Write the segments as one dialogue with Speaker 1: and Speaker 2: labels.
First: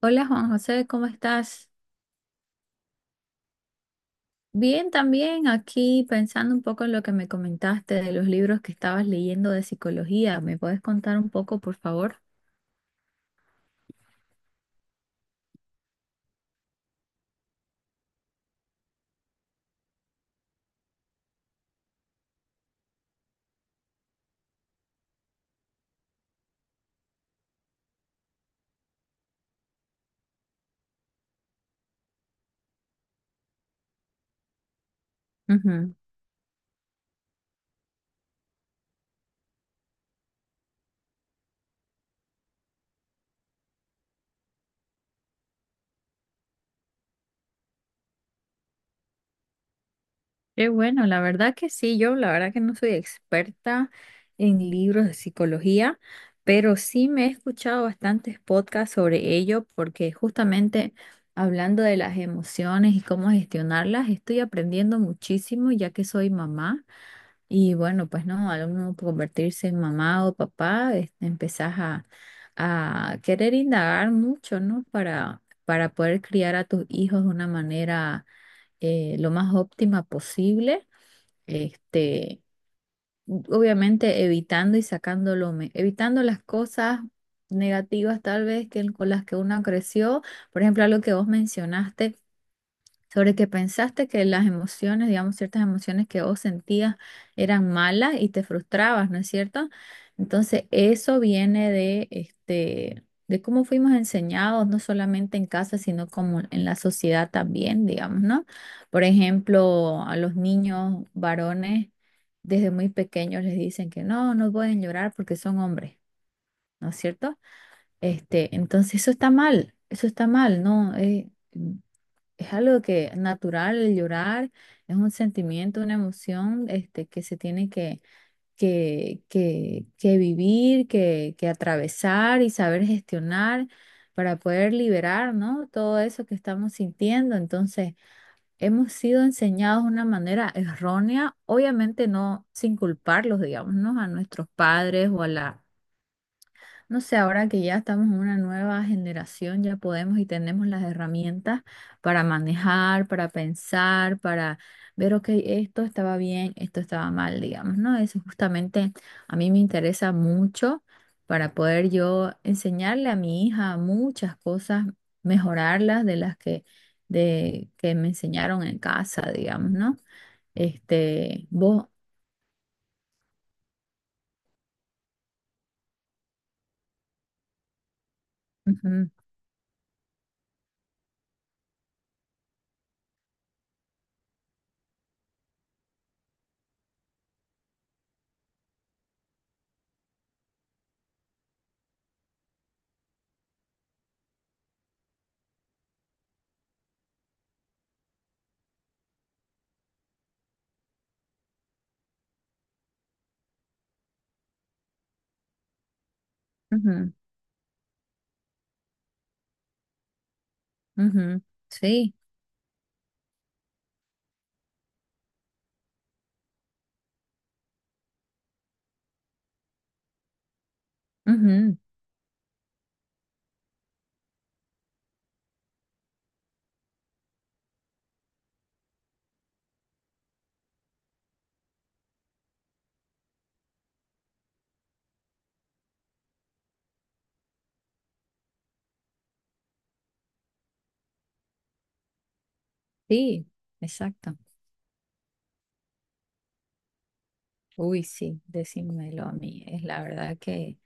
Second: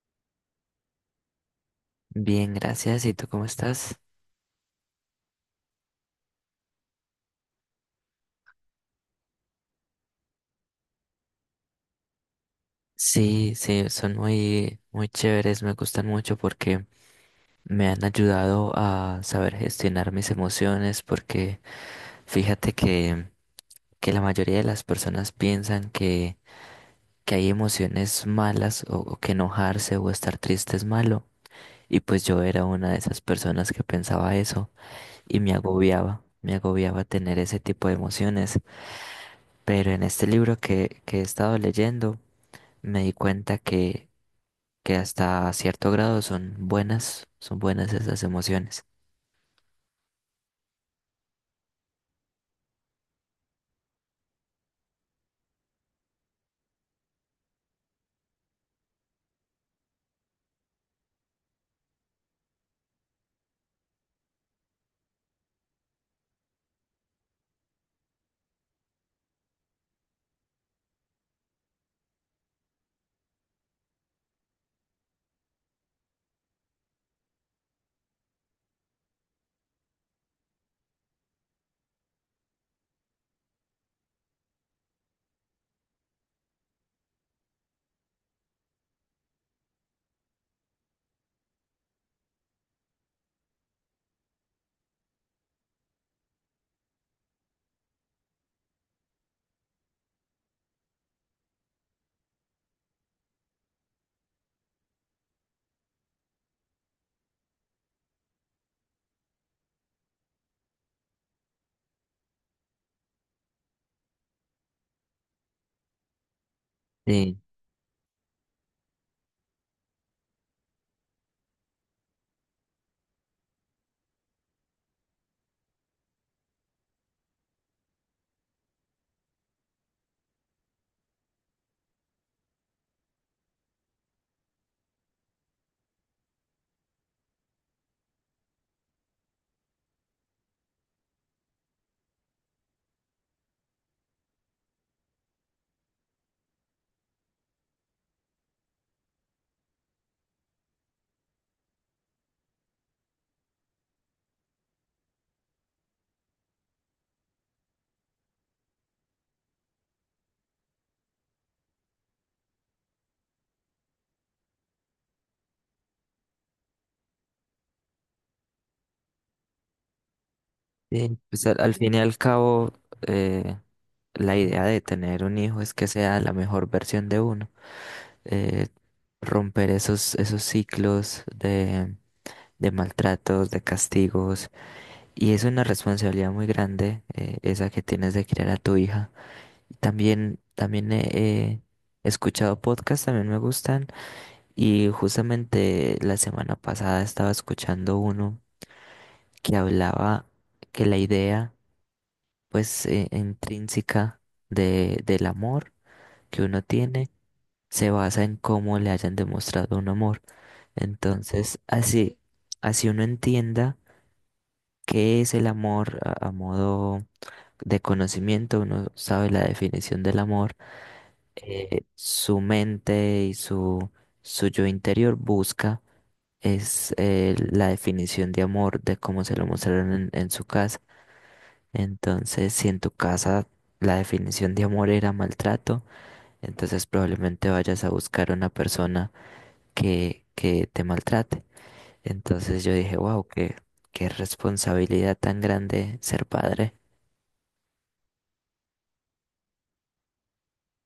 Speaker 1: Hola Juan José, ¿cómo estás?
Speaker 2: Bien, gracias. ¿Y tú cómo estás?
Speaker 1: Bien, también aquí pensando un poco en lo que me comentaste de los libros que estabas leyendo de psicología. ¿Me puedes contar un poco, por favor?
Speaker 2: Sí, sí, son muy, muy chéveres, me gustan mucho porque me han ayudado a saber gestionar mis emociones, porque fíjate que la mayoría de las personas piensan que hay emociones malas o que enojarse o estar triste es malo. Y pues yo era una de esas personas que pensaba eso y me agobiaba tener ese tipo de emociones. Pero en este libro que he estado leyendo, me di cuenta que hasta cierto grado son buenas esas emociones.
Speaker 1: Qué bueno, la verdad que sí, yo la verdad que no soy experta en libros de psicología, pero sí me he escuchado bastantes podcasts sobre ello porque justamente hablando de las emociones y cómo gestionarlas, estoy aprendiendo muchísimo ya que soy mamá y bueno, pues no, al uno convertirse en mamá o papá, empezás a querer indagar mucho, ¿no? Para poder criar a tus hijos de una manera lo más óptima posible, este, obviamente evitando y sacando evitando las cosas negativas tal vez con las que uno creció. Por ejemplo, algo que vos mencionaste sobre que pensaste que las emociones, digamos, ciertas emociones que vos sentías eran malas y te frustrabas, ¿no es cierto? Entonces, eso viene de de cómo fuimos enseñados, no solamente en casa, sino como en la sociedad también, digamos, ¿no? Por ejemplo, a los niños varones desde muy pequeños les dicen que no pueden llorar porque son hombres, ¿no es
Speaker 2: Sí,
Speaker 1: cierto? Entonces eso está mal, ¿no? Es algo que natural, el llorar es un sentimiento, una emoción que se tiene que vivir, que atravesar y saber gestionar para poder liberar, ¿no? Todo eso que estamos sintiendo. Entonces, hemos sido enseñados de una manera errónea, obviamente no sin culparlos, digamos, ¿no? A nuestros padres o a la no sé, ahora que ya estamos en una nueva generación, ya podemos y tenemos las herramientas para manejar, para pensar, para ver, ok, esto estaba bien, esto estaba mal, digamos, ¿no? Eso justamente a mí me interesa mucho para poder yo enseñarle a mi hija muchas cosas, mejorarlas de las que me enseñaron en casa, digamos, ¿no?
Speaker 2: sí, pues al
Speaker 1: Vos,
Speaker 2: fin y al cabo, eh, la idea de tener un hijo es que sea la mejor versión de uno. Eh,
Speaker 1: ujú,
Speaker 2: Romper esos, esos ciclos de maltratos, de castigos. Y es una responsabilidad muy grande, esa que tienes de criar a tu hija. También, también he escuchado podcasts, también me gustan. Y justamente la semana pasada estaba escuchando uno que hablaba que la idea, pues, intrínseca del amor que uno tiene
Speaker 1: ujú,
Speaker 2: se basa en cómo le hayan demostrado un amor.
Speaker 1: ujú,
Speaker 2: Entonces,
Speaker 1: sí,
Speaker 2: así, así uno entienda. ¿Qué es el amor a modo de conocimiento? Uno sabe la definición del amor.
Speaker 1: ujú,
Speaker 2: Su mente y su yo interior busca es la definición de amor de cómo se lo mostraron en su casa. Entonces, si en tu casa la definición de amor era maltrato, entonces probablemente vayas a buscar una persona que te maltrate. Entonces yo dije, wow,
Speaker 1: sí,
Speaker 2: qué
Speaker 1: exacto.
Speaker 2: responsabilidad tan grande ser padre.
Speaker 1: Uy, sí, decímelo a mí. Es la verdad que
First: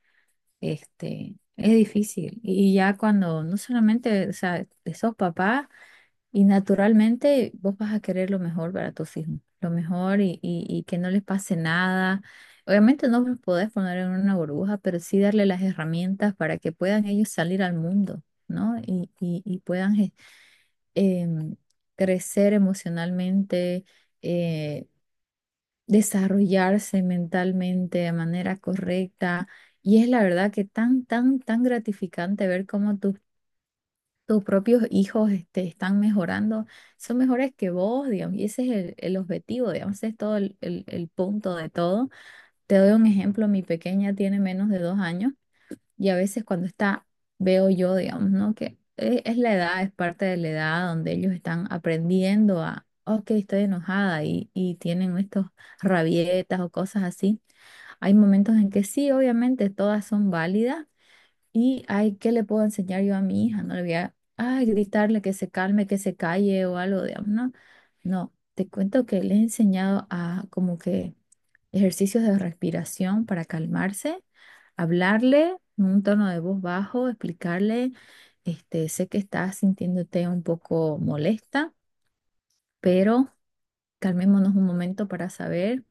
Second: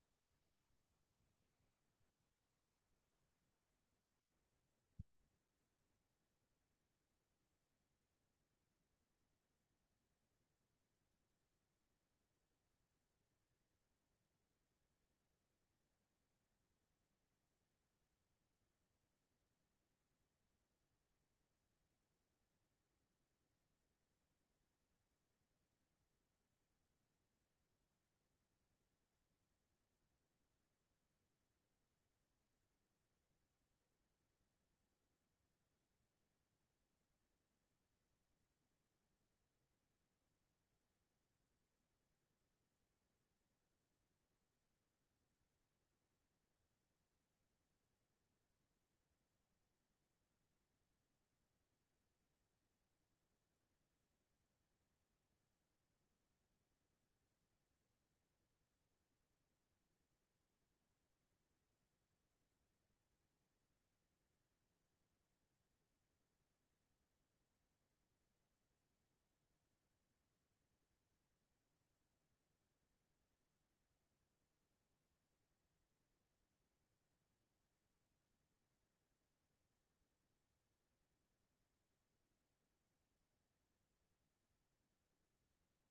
Speaker 1: este es difícil. Y ya cuando no solamente, o sea, sos papá y naturalmente vos vas a querer lo mejor para tus hijos, lo mejor y que no les pase nada. Obviamente no los podés poner en una burbuja, pero sí darle las herramientas para que puedan ellos salir al mundo, ¿no? Y puedan em, crecer emocionalmente eh, desarrollarse mentalmente de manera correcta. Y es la verdad que tan gratificante ver cómo tus, tus propios hijos están mejorando. Son mejores que vos, digamos, y ese es el objetivo, digamos, ese es todo el punto de todo. Te doy un ejemplo, mi pequeña tiene menos de dos años. Y a veces cuando está, veo yo, digamos, ¿no? Es la edad, es parte de la edad donde ellos están aprendiendo a, ok, estoy enojada y tienen estos rabietas o cosas así. Hay momentos en que sí, obviamente, todas son válidas y hay, ¿qué le puedo enseñar yo a mi hija? No le voy a, ay, gritarle que se calme, que se calle o algo, digamos, ¿no? No, te cuento que le he enseñado a como que ejercicios de respiración para calmarse, hablarle en un tono de voz bajo, explicarle, sé que estás sintiéndote un poco molesta, pero calmémonos un momento para saber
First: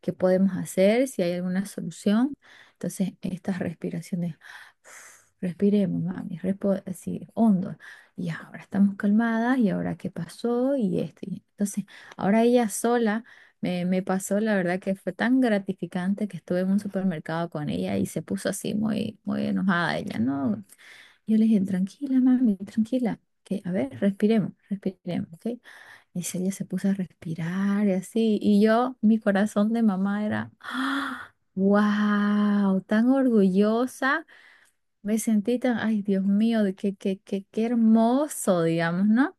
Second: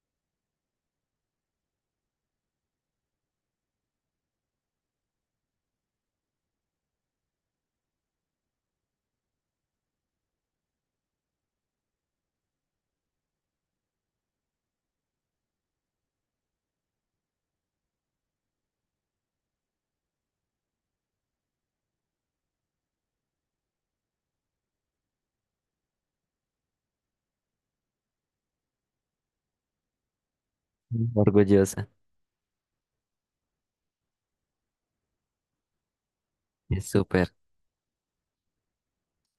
Speaker 1: qué podemos hacer, si hay alguna solución. Entonces, estas respiraciones, respiremos, mami, así hondo. Y ahora estamos calmadas y ahora qué pasó y esto. Entonces, ahora ella sola me pasó, la verdad que fue tan gratificante que estuve en un supermercado con ella y se puso así muy enojada ella, ¿no? Yo le dije, tranquila, mami, tranquila, que a ver, respiremos, respiremos, ¿ok? Y si ella se puso a respirar y así, y yo, mi corazón de mamá era,
Speaker 2: Mm.
Speaker 1: ¡ah!
Speaker 2: Orgullosa.
Speaker 1: ¡Wow! Tan orgullosa, me sentí tan, ay, Dios mío, de
Speaker 2: Es súper,
Speaker 1: qué hermoso, digamos, ¿no?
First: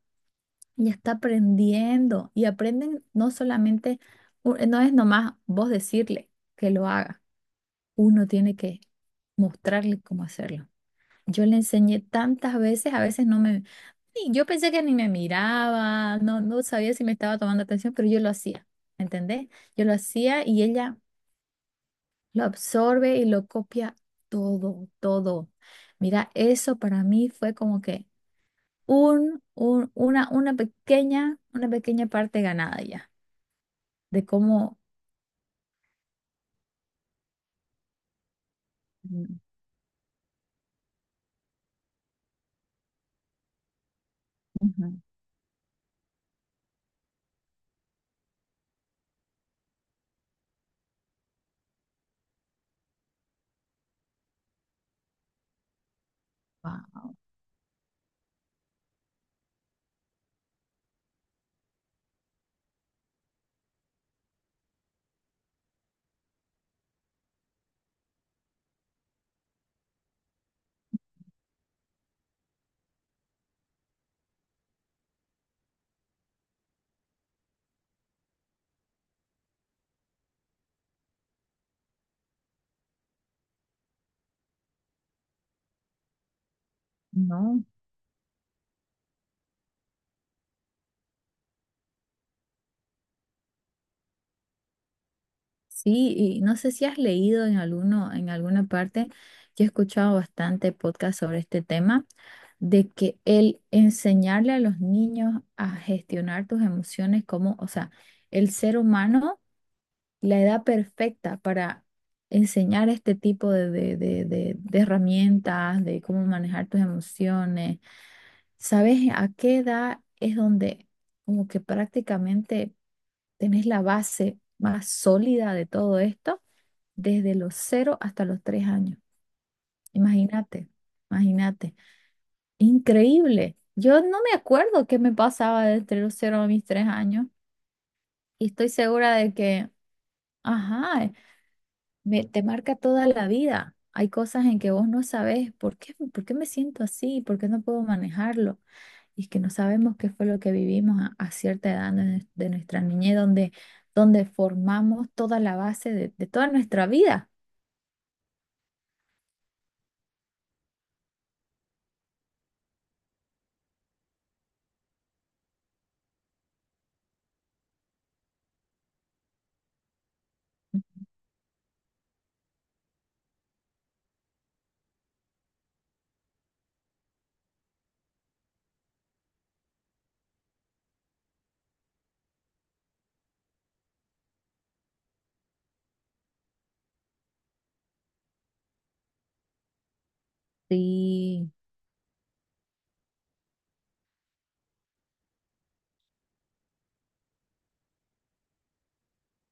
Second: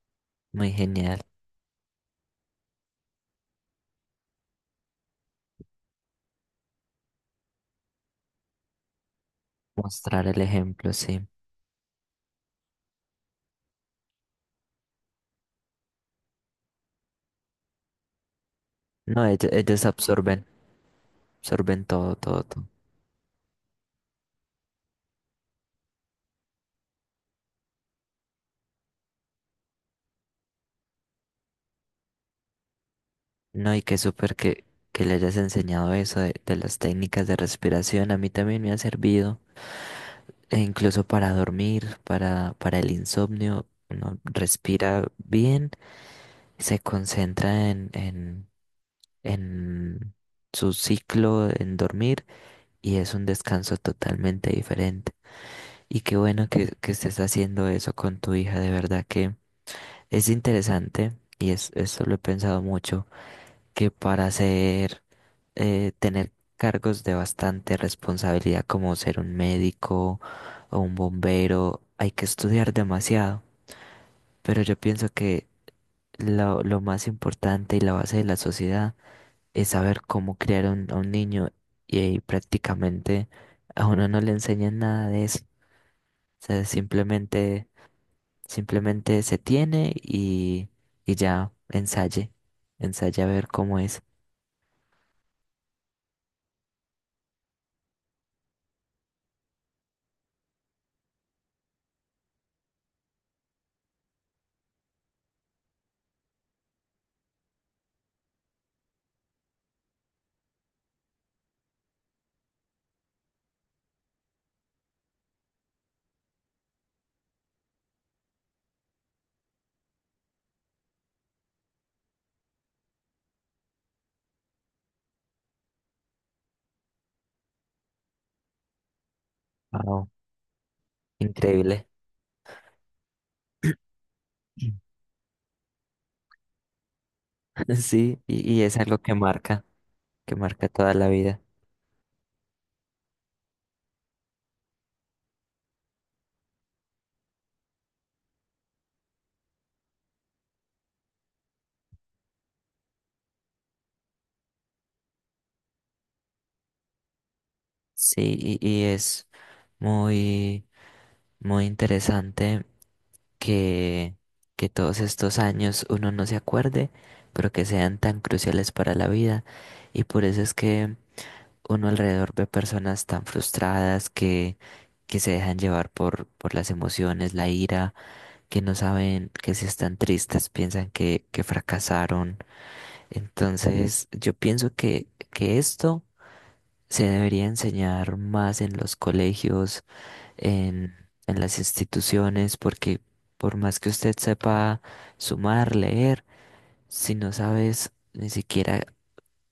Speaker 2: muy
Speaker 1: Ella está
Speaker 2: genial.
Speaker 1: aprendiendo y aprenden no solamente, no es nomás vos decirle que lo haga, uno tiene que mostrarle cómo
Speaker 2: Mostrar el
Speaker 1: hacerlo.
Speaker 2: ejemplo, sí.
Speaker 1: Yo le enseñé tantas veces, a veces no me Sí, yo pensé que ni me miraba, no sabía si me estaba tomando atención, pero yo lo hacía,
Speaker 2: No,
Speaker 1: ¿entendés?
Speaker 2: ellos
Speaker 1: Yo lo hacía
Speaker 2: absorben,
Speaker 1: y ella
Speaker 2: absorben todo, todo,
Speaker 1: lo
Speaker 2: todo.
Speaker 1: absorbe y lo copia todo, todo. Mira, eso para mí fue como que una pequeña parte ganada ya,
Speaker 2: No, y qué
Speaker 1: de
Speaker 2: súper
Speaker 1: cómo...
Speaker 2: que le hayas enseñado eso de las técnicas de respiración. A mí también me ha servido, e incluso para dormir, para el insomnio. Uno respira bien, se concentra en en su ciclo, en dormir, y es un descanso totalmente diferente. Y qué bueno que
Speaker 1: Wow,
Speaker 2: estés haciendo eso con tu hija, de verdad que es interesante, y es, eso lo he pensado mucho, que para ser, tener cargos de bastante responsabilidad como ser un médico o un bombero, hay que estudiar demasiado, pero yo pienso que lo más importante y la base de la sociedad es saber cómo criar a un niño y, ahí prácticamente a uno no le enseñan nada de eso. O sea,
Speaker 1: no.
Speaker 2: simplemente, simplemente se tiene y ya ensaye, ensaye a ver cómo es.
Speaker 1: Sí, y no sé si has leído en alguno, en alguna parte, yo he escuchado bastante podcast sobre este tema, de que el enseñarle a los niños a gestionar tus emociones como, o sea, el ser humano, la edad perfecta para enseñar este tipo de herramientas, de cómo manejar tus emociones. ¿Sabes a qué edad es donde como que prácticamente tenés la base más sólida de todo esto? Desde los cero hasta los 3 años.
Speaker 2: Wow,
Speaker 1: Imagínate, imagínate.
Speaker 2: increíble.
Speaker 1: Increíble. Yo no me acuerdo qué me pasaba desde los cero a mis 3 años
Speaker 2: Sí,
Speaker 1: y
Speaker 2: y
Speaker 1: estoy
Speaker 2: es algo
Speaker 1: segura de que,
Speaker 2: que marca toda la
Speaker 1: ajá,
Speaker 2: vida.
Speaker 1: te marca toda la vida. Hay cosas en que vos no sabés por qué me siento así, por qué no puedo manejarlo. Y es que no sabemos qué fue lo que vivimos a cierta edad de, de nuestra niñez, donde, donde formamos toda la base de toda nuestra vida.
Speaker 2: Sí, y es muy, muy interesante que, que todos estos años uno no se acuerde, pero que sean tan cruciales para la vida. Y por eso es que uno alrededor ve personas tan frustradas que se dejan llevar por las emociones, la ira, que no saben que si están tristes, piensan que fracasaron. Entonces, yo pienso que esto se debería enseñar más en los colegios en, en
Speaker 1: Sí,
Speaker 2: las instituciones, porque por más que usted sepa sumar, leer, si no sabes ni siquiera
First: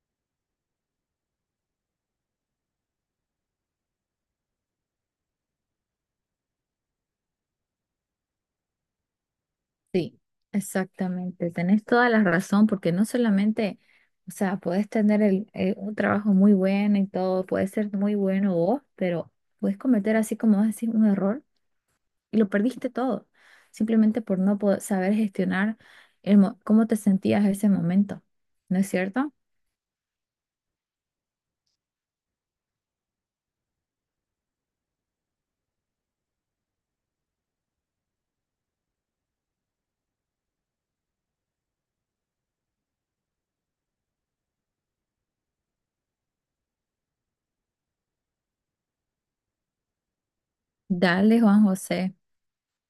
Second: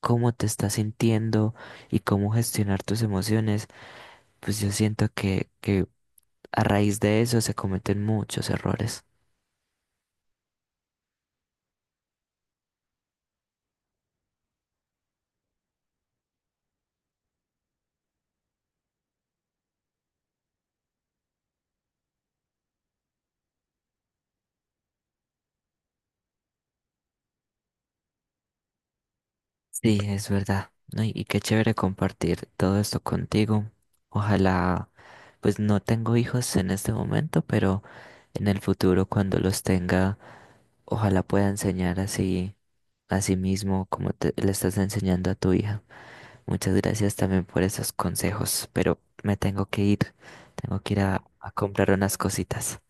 Speaker 2: cómo te estás sintiendo y cómo gestionar tus emociones, pues yo siento que a raíz de eso se cometen muchos errores.
Speaker 1: sí, exactamente. Tenés toda la razón porque no solamente, o sea, podés tener un trabajo muy bueno y todo, puede ser muy bueno vos, pero puedes cometer así como vas a decir un error y lo perdiste todo, simplemente por no poder saber gestionar cómo te sentías en ese momento. ¿No es cierto?
Speaker 2: Sí, es verdad, ¿no? Y qué chévere compartir todo esto contigo. Ojalá, pues no tengo hijos en este momento, pero en el futuro cuando los tenga, ojalá pueda enseñar así. Asimismo, como te, le estás enseñando a tu hija. Muchas gracias también por esos consejos, pero me tengo que ir. Tengo que ir
Speaker 1: Dale,
Speaker 2: a
Speaker 1: Juan
Speaker 2: comprar
Speaker 1: José,
Speaker 2: unas cositas.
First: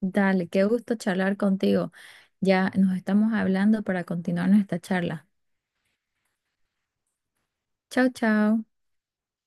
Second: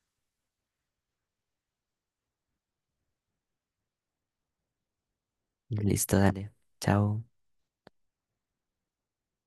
Speaker 1: dale, qué gusto charlar contigo. Ya nos estamos hablando para continuar nuestra charla.
Speaker 2: Listo, dale. Chao.
Speaker 1: Chao, chao.